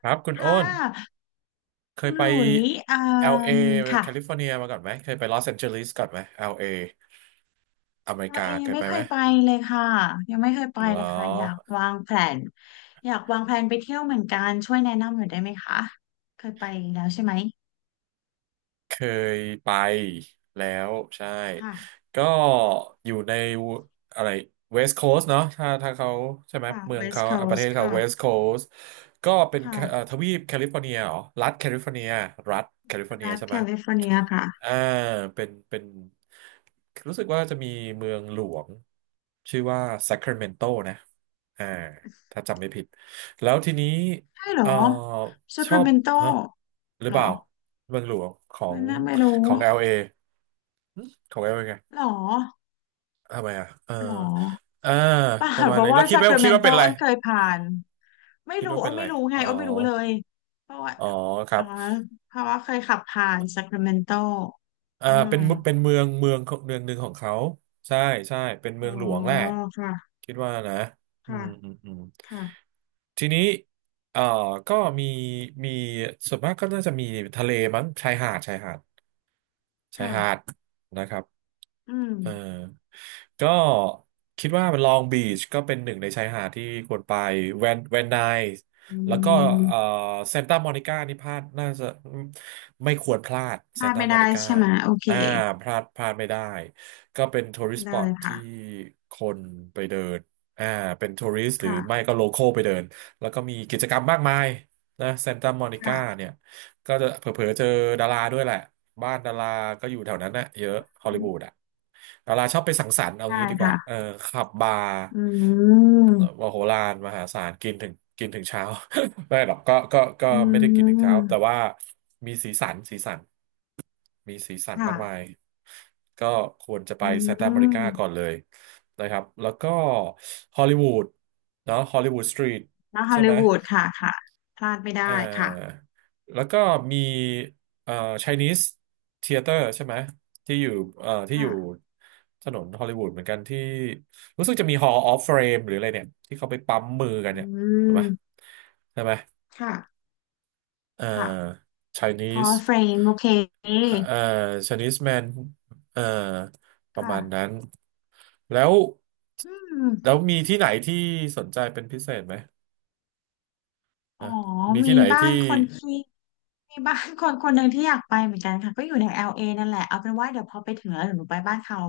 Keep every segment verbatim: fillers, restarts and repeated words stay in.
ครับคุณค่โอ้นะเคคุยณไป หลุยอ่า แอล เอ มค่ะแคลิฟอร์เนียมาก่อนไหมเคยไปลอสแอนเจลิสก่อนไหม แอล เอ อลเออเมริเรากาเองเคยไม่ไปเคไหมยไปเลยค่ะยังไม่เคยไปเหรเลอยค่ะอยากวางแผนอยากวางแผนไปเที่ยวเหมือนกันช่วยแนะนำหน่อยได้ไหมคะเคยไปแล้วใช่ไหมเคยไปแล้วใช่ค่ะก็อยู่ในอะไรเวสต์โคส t เนาะถ้าถ้าเขาใช่ไหมค่ะ เมือง West เขาอ่ะประเท Coast ศเขาค่ะเวสต์โคส t ก็เป็นแคเอ่อค่ะทวีปแคลิฟอร์เนียเหรอรัฐแคลิฟอร์เนียรัฐแคลิฟอร์เนียรัฐใช่แคไหม ลิฟอร์เนียค่ะอ่าเป็นเป็นรู้สึกว่าจะมีเมืองหลวงชื่อว่าซัคร a เมนโตนะอ่าถ้าจำไม่ผิดแล้วทีนี้ใช่เหรอเอ่อซ a ชคอราบเมนโตฮะหรืหอรเปอล่าเมืองหลวงขอไม่งน่าไม่รู้ของ แอล เอ หึของ แอล เอ ไงหรอทำไมอ่ะเออหรออ่าเปล่าประมาเพณราะนี้ว่าแล้วคิซ ด a คว่าราคิเมดนว่าโตเป็นอะไรอ้นเคยผ่าน ไม่คิดรู้ว่าอ้เป็นนอะไรไม่รู้ไงอ๋ออ้นไม่รู้เลยเพราะว่าอ๋อครัอ๋อบ เพราะว่าเคยขับผ่านซัคราเมนโตอ่าอืมเป็นเมืเป็นเมืองเมืองของเมืองหนึ่งของเขาใช่ใช่เป็นอ๋เมือองหลวงแหละค่ะคิดว่านะอืค่ะมอืมอืมค่ะทีนี้เอ่อก็มีมีส่วนมากก็น่าจะมีทะเลมั้งชายหาดชายหาดชายหาดค่ะนะครับ อืมเออก็คิดว่ามันลองบีชก็เป็นหนึ่งในชายหาดที่ควรไปแวนแวนไนอืแล้วก็เอ่อมเซานตามอนิก้านี่พลาดน่าจะไม่ควรพลาดพเซาลานดตาไม่มอได้นิก้าใช่ไหมโอเคอ่าพลาดพลาดไม่ได้ก็เป็นทัวริสต์สปอได้ตค่ะที่คนไปเดินอ่าเป็นทัวริสต์หรือไม่ค่ะก็โลคอลไปเดินแล้วก็มีกิจกรรมมากมายนะเซานตามอนิก้าค่ะเนี่ย ก็จะเผลอๆเจอดาราด้วยแหละบ้านดาราก็อยู่แถวนั้นน่ะเยอะฮอลลีวูดอ่ะดาราชอบไปสังสรรค์เอาได้งี้ดีกว่าเออค่ะขับบาร์อืมมโหฬารมหาศาลกินถึงกินถึงเช้า ไม่หรอกก็ก็ก็อืไม่ได้กินถึงเช้าแต่มว่ามีสีสันสีสันมีสีสันค่ะมากมายก็ควรจะไปอืซานตาอเมริกาก่อนเลมยนะครับแล้วก็ฮอลลีวูดเนาะฮอลลีวูดสตรีทแล้วฮอใช่ลไหลีม วูดค่ะค่ะพลาดไม่เอ่ได้ค่ะอแล้วก็มีเอ่อ Chinese Theater ใช่ไหมที่อยู่เอ่อที่อค่ะยู่ถนนฮอลลีวูดเหมือนกันที่รู้สึกจะมี Hall of Fame หรืออะไรเนี่ยที่เขาไปปั๊มมือกันอืเนี่ยถูกไหมมใช่ไหมค่ะเอ่อ ค่ะ อ๋อ Chinese เฟรมโอเคเอ่อ Chinese man เอ่อประค่ะมาณนั้นแล้วอืมแล้วมีที่ไหนที่สนใจเป็นพิเศษไหมอ๋อนะมีมีที่ไหนบ้าที่นคนที่มีบ้านคนคนหนึ่งที่อยากไปเหมือนกันค่ะก็อยู่ใน แอล เอ นั่นแหละเอาเป็นว่าเดี๋ยวพอไปถึงแล้วเดี๋ยวหนูไปบ้านเขา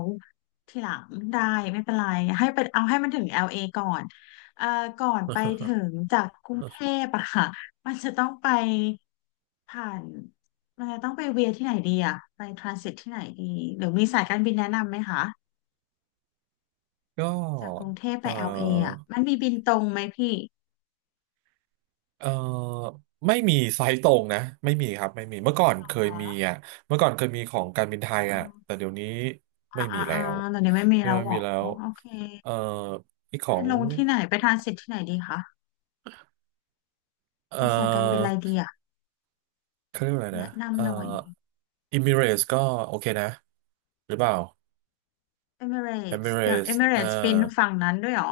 ทีหลังได้ไม่เป็นไรให้เป็นเอาให้มันถึง แอล เอ ก่อนเอ่อก่อนไปถึงจากกรุงเทพอะค่ะมันจะต้องไปผ่านมันจะต้องไปเวียที่ไหนดีอะไปทรานสิตที่ไหนดีหรือมีสายการบินแนะนำไหมคะก็จากกรุงเทพเอไป อ แอล เอ อลเออะมันมีบินตรงไหมพี่ เอ่อไม่มีไซต์ตรงนะไม่มีครับไม่มีเมื่อก่อนเหรอเคคยมีะอ่ะเมื่อก่อนเคยมีของการบินไทยอ่ะอืมแต่เดี๋ยวนี้ไม่อ่ามีอ่าแล้อ่าวตอนนี้ไม่มีที่แล้ไมวเหรอมีแล้อ๋อวโอเคเอ่ออีกขอไปงลงที่ไหนไปทรานสิตที่ไหนดีคะไปเอ่สายการบินออะไรดีอะเขาเรียกว่าอะไรนะแนะเอ่อนำหน่อยอิมิเรสก็โอเคนะหรือเปล่าเอมิเรเอตสมิเรเดี๋ยวเอสมิเรเอ่อตส์บินฝั่งนั้นด้วยเหรอ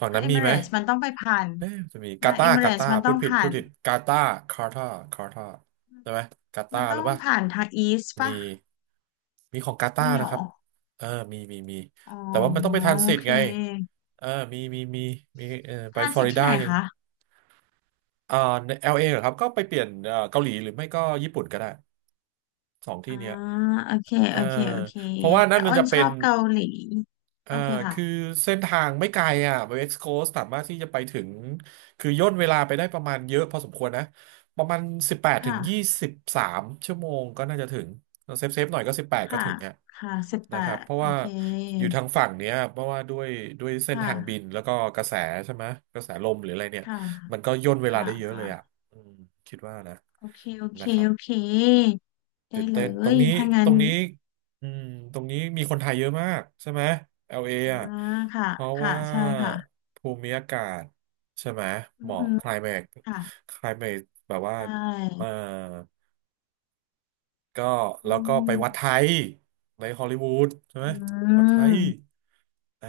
ฝั่งถ้านั้นเอมีมิเรไหม ตสมันต้องไปผ่านเอ๊ะจะมีกามาเอตามิเรกาตสตามันพูต้อดงผิดผ่าพูดนผิดกาตาคาร์ตาร์คาร์ตาใช่ไหมกาตามันหต้รือองเปล่าผ่านทางอีสต์ปะมีมีของกาตาไม่เหรนะคอรับเออมีมีมีอ๋อแต่ว่ามันต้องไปทรานโอสิตเคไงเออมีมีมีมีเออทไปรานฟลอสิตริที่ดาไหนยังคะอ่าเอลเอเหรอครับก็ไปเปลี่ยนเอ่อเกาหลีหรือไม่ก็ญี่ปุ่นก็ได้สองที่อ่าเนี้ยโอเคเออโอเคโอเคเพราะว่าแต่นั่นมัอ้นนจะชเป็อน บเกาหลีโออ่าเคคือค่ะเส้นทางไม่ไกลอ่ะเวกซ์โคสสามารถที่จะไปถึง คือย่นเวลาไปได้ประมาณเยอะพอสมควรนะ ประมาณสิบแปดถึงยี่ค่ะ สิบสามชั่วโมงก็น่าจะถึง เซฟเซฟหน่อยก็สิบแปดก็ค่ะถึงอ่ะค่ะสิบแปนะครับ ดเพราะโอว่าเคอยู่ทางฝั่งเนี้ย เพราะว่าด้วยด้วยคเส้นทางบิน่ะแล้วก็กระแสใช่ไหม กระแสลมหรืออะไรเนี่ยค่ะมันก็ย่นเวลาค่ะได้เยอะเลยอ่ะค่ะอืมคิดว่านะโอเคโอเคนะครับ โอเคได้ตื่นเลเต้นตรงยนี้ถ้าตงั้รนงนี้อืมตรงนี้มีคนไทยเยอะมากใช่ไหม แอล เอ อลเออ่าอ่ะค่ะเพราะค่ะว่าใช่ค่ะภูมิอากาศใช่ไหมอืเหอมาะ ฮึ climate ค่ะ climate แบบว่าใชเออ่ก็อืแล้วก็ไปวัดไทมยในฮอลลีวูดใช่ไหอืมวัดไทยมอ่า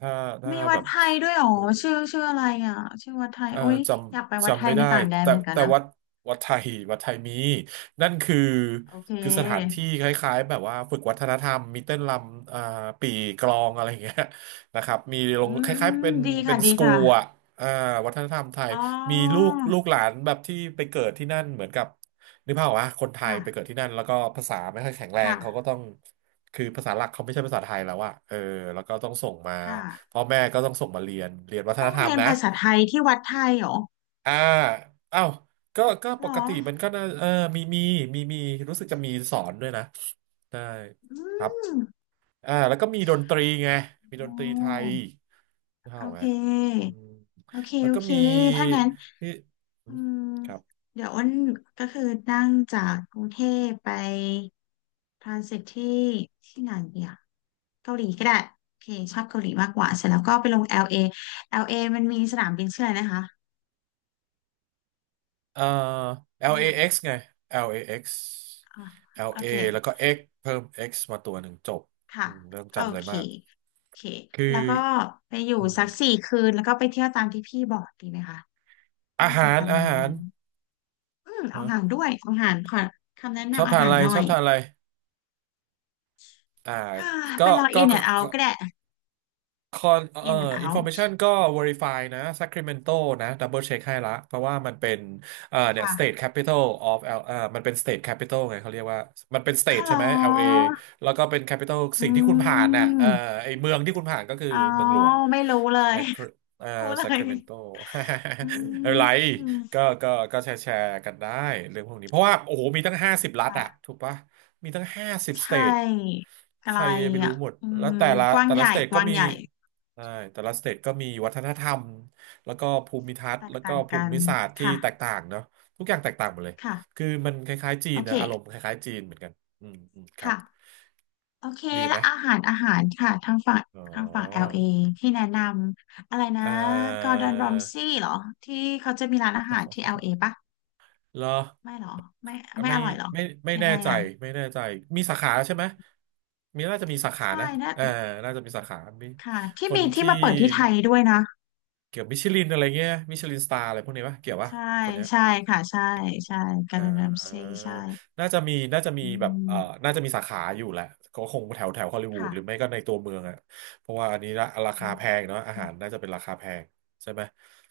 ถ้าถ้ามีวัแบดบ ไทยด้วยเหรอชื่อชื่ออะไรอ่ะชื่อวัดไทยเอ่อโอ้ยจอยากไปำวัดไทจำยไม่ในได้ต่างแดนแต่เหมือนกันแต่นะ วัดวัดไทยวัดไทยมีนั่นคือโอเคคือสถานที่คล้ายๆแบบว่าฝึกวัฒนธรรมมีเต้นรำอ่าปี่กลองอะไรอย่างเงี้ยนะครับมีลอืงมคอืล้ายๆมเป็นดีเป็ค่ะ นดีสกูค่ะลอ่ะอ่าวัฒนธรรมไทยอ๋อมีลูกลูกหลานแบบที่ไปเกิดที่นั่นเหมือนกับนึกภาพออกะคนไทยค่ะ ไปเกิดที่นั่นแล้วก็ภาษาไม่ค่อยแข็งแรงเขาก็ค่ะ ต้องคือภาษาหลักเขาไม่ใช่ภาษาไทยแล้วอะเออแล้วก็ต้องส่งมาค่ะ พ่อแม่ก็ต้องส่งมาเรียนเรียนวัฒต้นองธรรเรีมยนนะ ภาษาไทยที่วัดไทยเหรออ่าเอ้าก็ก็เหปรอ กติมันก็น่าเออมีมีมีมีรู้สึกจะมีสอนด้วยนะได้อืครับมอ่าแล้วก็มีดนตรีไงมีโอดนตรีไทย้โอเข้าไหมเอืค มโอเค แล้วโอก็เค มีถ้างั้นที่อืมครับเดี๋ยวอ้นก็คือนั่งจากกรุงเทพไปทรานสิตที่ที่ไหนเดีอะเกาหลีก็ได้ โอเค ชอบเกาหลีมากกว่า เสร็จแล้วก็ไปลง แอล เอ แอล เอ มันมีสนามบินชื่ออะไรนะคะเอ่อ เงียบ แอล เอ เอ็กซ์ ไง แอล เอ เอ็กซ์ อ่ะโอ แอล เอ เค แอลเอแล้วก็ X เพิ่ม X มาตัวหนึ่งจบอืค่ะมไม่ต้องโอจำอะไรเคมากโอเคคือแล้วก็ไปอยู่อืสักสี่มคืนแล้วก็ไปเที่ยวตามที่พี่บอกดีไหมคะอาน่าจะหาปรระอามาณหานี้รอืมเอาฮะอาหารด้วยเอาอาหารขอคำแนะชอบนำอาทานหาอะรไรหน่ชออย บทานอะไร อ่า ฮ่าก็ไปลองก็อิน n ก็อนด์าก็ ก็ได้คอนเอ่ออ n น n อ อินฟอร์เม out ชันก็ Verify นะ Sacramento นะดับเบิลเช็คให้ละเพราะว่ามันเป็นเอ่อาเนี่ย ค่ะ State Capital of L เอ่อมันเป็น State Capital ไงเขาเรียกว่ามันเป็น อ้าว State เหรใช่ไหม แอลเอ อแล้วก็เป็น Capital อืสิ่งที่คุณผ่านน่ะเอ่อมไอเมืองที่คุณผ่านก็คืออ๋อเมืองหลวง ไม่รู้เลย Sacra- เอ่อ รู้เลย Sacramento อือะไรก็มก็ก็แชร์แชร์กันได้เรื่องพวกนี้เพราะว่าโอ้โหมีตั้งห้าสิบรัฐอะค่ะถูกปะมีตั้งห้าสิบใชสเตท่อะใคไรรจะไปรู้อ่ะหมดอืแล้วมแต่ละกว้างแต่ใหละญ่สเตทกก็ว้างมี ใหญ่ใช่แต่ละสเตทก็มีวัฒนธรรมแล้วก็ภูมิทัศแตน์กแล้วก็ต่างภูกันมิศาสตร์ที่ค่ะแตกต่างเนาะทุกอย่างแตกต่างหมดเลยค่ะ คือมันคล้ายๆจีโอนเคนะอารมณ์คล้ายๆจีนเหมือนกันอืมอืมครับค่ะโอเคดีไหมและอาหารอาหารค่ะทางฝั่งอ๋อทางฝั่ง แอล เอ ที่แนะนำอะไรนะเอ่กอร์อ ดอนรอมซี่เหรอที่เขาจะมีร้านอาหารที่ แอล เอ ปะเหรอไม่เหรอไม่ไม่ไม่อร่อยเหรอไม่ไม่ยังแน่ไงใจอ่ะไม่แน่ใจมีสาขาใช่ไหมมีน่าจะมีสาขาใช่นะนะเออน่าจะมีสาขามีค่ะคที่นมีที่ที่มาเปิดที่ไทยด้วยนะเกี่ยวมิชลินอะไรเงี้ยมิชลินสตาร์อะไรพวกนี้ปะเกี่ยวปะใช่คนเนี้ย ใช่ค่ะใช่ใช่กอร์ดอ่าอนรอมซี่ใช่น่าจะมีน่าจะมีอืแบบเอ่อมน่าจะมีสาขาอยู่แหละก็คงแถวแถวฮอลลีวูดหรือไม่ค่ะก็ในตัวเมืองอ่ะเพราะว่าอันนี้ละราอืคามแพงเนาะอาหารน่าจะเป็นราคาแพงใช่ไหม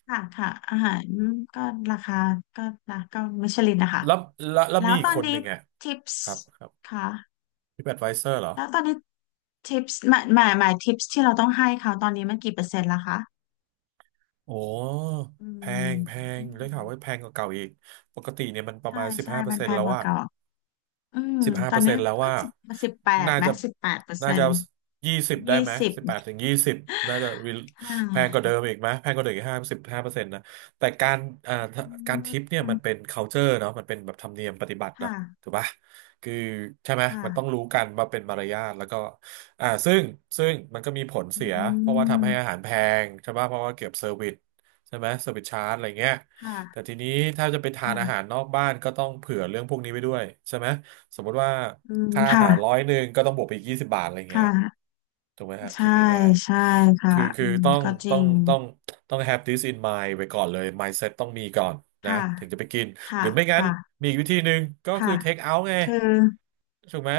ค่ะค่ะอาหารก็ราคาก็นะก็มิชลินนะคะแล้วแล้วแล้วแล้มีวอีตกอนคนหนี้นึ่งอ่ะทิปคส์รับครับค่ะ พี่แอดไวเซอร์เหรอ แล้วตอนนี้ทิปส์หมายหมายหมายทิปส์ที่เราต้องให้เขาตอนนี้มันกี่เปอร์เซ็นต์แล้วคะโอ้ อืแพงมแพอืงได้มข่าวว่าแพงกว่าเก่าอีก ปกติเนี่ยมันประใช่มาณสิบใช่ห้าเปอมัร์นเซ็นแพต์งแล้วกว่าอะ เก่าอืมสิบห้าตอเปอนร์เซ็นี้นต์แล้วก็ว่าสิบสิบแปดน่าไหมจะสิบแปดเปอร์น่าเซ็นจะต์ยี่สิบได้ยี่ไหมสิบสิบแปดถึงยี่สิบน่าจะ re- ค่แพงกว่าะเดิมอีกไหม แพงกว่าเดิมอีกห้าสิบห้าเปอร์เซ็นต์นะแต่การอ่าอการทิปเนี่ยืมันเป็มน culture เนาะมันเป็นแบบธรรมเนียมปฏิบัตินะค่ะถูกปะคือใช่ไหม คมันต้อง่ะรู้กันว่าเป็นมารยาทแล้วก็อ่าซึ่งซึ่งมันก็มีผลอืเสียเพราะว่าทำให้อามหารแพงใช่ปะเพราะว่าเก็บเซอร์วิสใช่ไหมเซอร์วิสชาร์จอะไรเงี้ยแต่ค่ะทีนี้ถ้าจะไปทานอาหารค่ะนอกบ้านก็ต้องเผื่อเรื่องพวกนี้ไปด้วยใช่ไหม สมมุติว่าอืมค่าอาค่ะหารร้อยหนึ่งก็ต้องบวกไปอีกยี่สิบบาทอะไรเงี้ค่ะยถูกไหมฮะใช่คิดง่ายใช่ๆค่ะคือคือือมต้องก็จริต้องงต้องต้อง have this in mind ไว้ก่อนเลย mindset ต้องมีก่อนนะค่ะถึงจะไปกินหค่ะรือไม่งั้นค่ะมีอีกวิธีหนึ่งก็คืค่ะอ take out ไงคือ ถูกไหม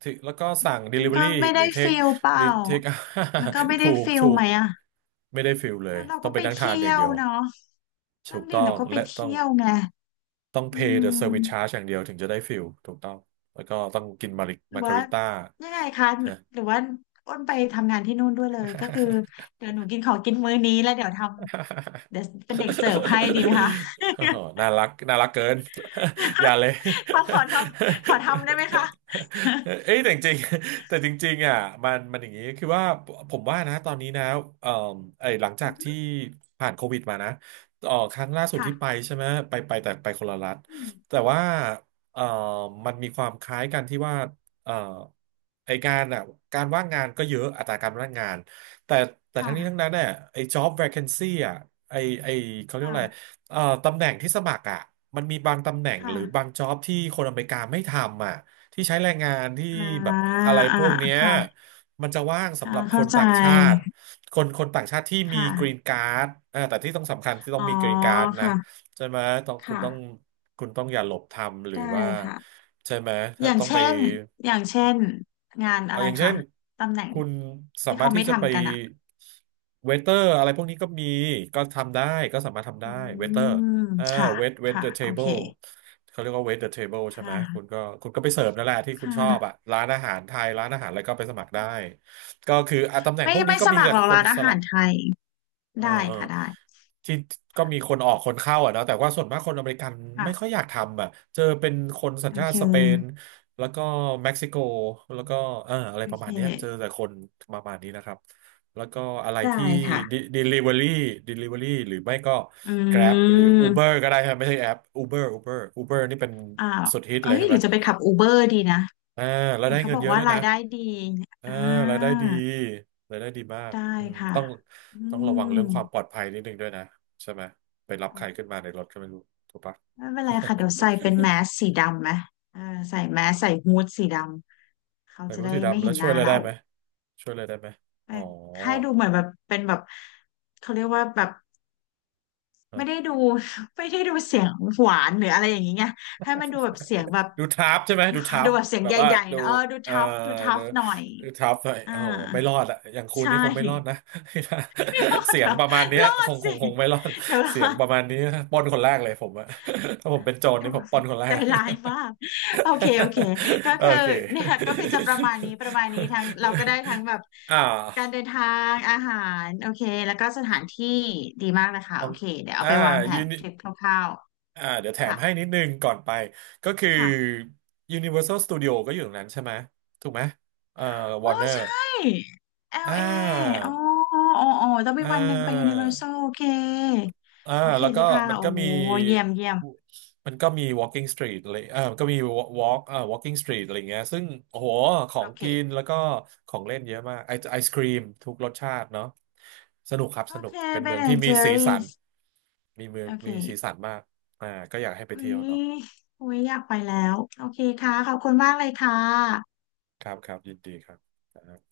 ถึงแล้วก็สั่ง มันก็ delivery ไม่หรืได้อ take ฟิลเปหรืล่าอ take out มันก็ไม่ถูได้กฟิลถูไหกมอะไม่ได้ฟิลเลแล้ยวเราต้อก็งไปไปนั่งทานอเที่ย่ายงวเดียวเนาะถูนั่นกดิต้องเราก็ไปและต้อง เที่ยวไงต้อง อื pay the ม service charge อย่างเดียวถึงจะได้ฟิลถูกต้องแล้วก็ต้องกินมาริหรือมากาว่าริต้ายังไงคะ ฮหรือว่าอ้นไปทำงานที่นู่นด้วยเลยก็คือะ เดี๋ยวหนูกินของกินมื้อนี้แล้วเดี๋ยวทำ เดี๋ยวเป็นเด็กเสิร์ฟให้ดีไหมคะ โอ้โหน่ารักน่ารักเกิน อย่าเลย ขอขอทำขอทำได้ไหมคะ เอ้ยแต่จริงๆแต่จริงๆอ่ะมันมันอย่างนี้คือว่าผมว่านะตอนนี้นะเอ่อไอ้หลังจากที่ผ่านโควิดมานะเอ่อครั้งล่าสุ ดที่ไปค่ะใช่ไหมไปไปแต่ไปคนละรัฐอืมแต่ว่าเอ่อมันมีความคล้ายกันที่ว่าเอ่อไอการอ่ะการว่างงานก็เยอะอัตราการว่างงาน แต่แต่ทั้งนี้ทั้งค่ะนั้นเนี่ยไอ้ job vacancy อ่ะไอ้ไอ้เขาเรียกว่าค่ะอะไรเอ่อตำแหน่งที่สมัครอ่ะมันมีบางตำแหน่งหรือบาง ค่ะ job ที่คนอเมริกาไม่ทำอ่ะที่ใช้แรงงานที่อ่าแบบอะไรอ่าพวกเนี้ยค่ะมันจะว่างสำค่ะหรับคเข้านใจ ต่างชาติคนคนต่างชาติที่คมีกรีน่ะ การ์ดอ่าแต่ที่ต้องสำคัญที่ต้อ๋อองมีกรีนการ์ดนะค่ะใช่ไหมต้องคุณค่ะต้องคุณต้องอย่าหลบทำหรือได้ว่าค่ะใช่ไหมอถ้าย่างต้องไป เช่นอย่างเช่นงานอะเอาไรอย่างเช่คะนตำแหน่งคุณสาที่มารเขาถไม่ที่จะไปทำกันอ่ะเวเตอร์อะไรพวกนี้ก็มีก็ทำได้ก็สามารถทำอืได้เวเตอร์มอ่าค่ะเวทเวทค่ะเดอะเทโอเบิเคลเขาเรียกว่าเวทเดอะเทเบิลใช่ค่ไหมคุณก็ะคุณก็ไปเสิร์ฟนั่นแหละที่คุณค่ะชอบอ่ะร้านอาหารไทยร้านอาหารอะไรก็ไปสมัครได้ก็คืออ่ะตำแหน่งไม่พวกนี้ไม่ก็สมีมัคแต่รหรอกคร้านนอาสหาลัรบ ไทยเออได้เออค่ะได้ที่ก็มีคนออกคนเข้าอ่ะเนอะแต่ว่าส่วนมากคนอเมริกันค่ะไม่ค่อยอยากทำอ่ะเจอเป็นคนสัญโอชาเคติสเปนแล้วก็เม็กซิโกแล้วก็เอออะไรโอประเคมาณเนี้ยเจอแต่คนประมาณนี้นะครับแล้วก็อะไรได้ที่ ค่ะ de- delivery delivery หรือไม่ก็ อื Grab หรือ Uber มก็ได้ครับไม่ใช่แอป Uber Uber Uber นี่เป็นอ้าวสุดฮิตเอ้เลยยใช่หไหรืมอจะไปขับอูเบอร์ดีนะอ่าแล้วเห็นได้เขาเงิบนอกเยอะว่าด้วยรานะ ยได้ดีอ่าอ่ารายได้ดีรายได้ดีมากได้อืมค่ะต้องอืต้องระวัม งเรื่องความปลอดภัยนิดนึงด้วยนะใช่ไหมไปรับใครขึ้นมาในรถก็ไม่รู้ถูกปะ ไม่เป็นไรค่ะเดี๋ยวใส่เป็นแมสสีดำไหมเออใส่แมสใส่ฮู้ดสีดำเขาใส่จะบู้ ได้สีไม่ดำแล้เห็วนหช่วยน้าอะไรได้เราไหมช่วยอะไรได้ไหมแต่อ๋อให้ดูเหมือนแบบเป็นแบบเขาเรียกว่าแบบฮะไม่ได้ดู ไม่ได้ดูเสียงหวานหรืออะไรอย่างนี้ไงให้มันดูแบบเสียงแบบ ดูทับใช่ไหมดูทั ดูบแบบเสียงแบใบว่าหญ่ๆดูนะเออดูเอ่อทัฟดูทัดูฟหน่อยดูทับหน่อยอ่าโอ้โหไม่รอดอะอย่างคุณใช่ นี่คงไม่รอดนะ ไม่รอ ดเสียเหรงอประมาณเนี้ยรอคดงคสิงคงไม่รอดเดี๋ยวรอ เสียงประมาณนี้ปล้นคนแรกเลยผมอะ ถ้าผมเป็นโจรนี่ผมปล้น คนแรใจก ร้ายมากโอเคโอเคก็ โอคือเคเนี่ยก็คือจะประมาณนี้ประมาณนี้ทั้งเราก็ได้ทั้งแบบอ่การาเดินทางอาหารโอเคแล้วก็สถานที่ดีมากเลยค่ะลอโองเคเดี๋ยวเอาอ่าไปวางแผยูนนิทริปคร่าวอ่าเดี๋ยวแถๆมค่ะให้นิดนึงก่อนไป ก็คือ ค่ะ Universal Studio ก็อยู่ตรงนั้นใช่ไหมถูกไหมเอ่อ โอ้ Warner ใช่ อ่ แอล เอ อลา เออ๋ออ๋ออ๋อต้องอ่มีวันหนึ่งไป Universal า โอเคอ่าโอเคแล้วเลก็ยค่ะมันโอ้ก็มีเยี่ยมเยี่ยมมันก็มี walking street เลยอ่ามันก็มี walk อ่า walking street อะไรเงี้ยซึ่งโอ้โหขอโองเคกินแล้วก็ของเล่นเยอะมากไอไอศครีมทุกรสชาติเนาะสนุกครับโอสนุกเคเป็นไปเมือไหงน ที่ and มีสีสัน Jerry's มีเมืองโอเค มีสีสันมากอ่าก็อยากให้ไปเฮ้เที่ยยวเนาะโอ้ยอยากไปแล้ว โอเคค่ะ ขอบคุณมากเลยค่ะครับครับยินดีครับ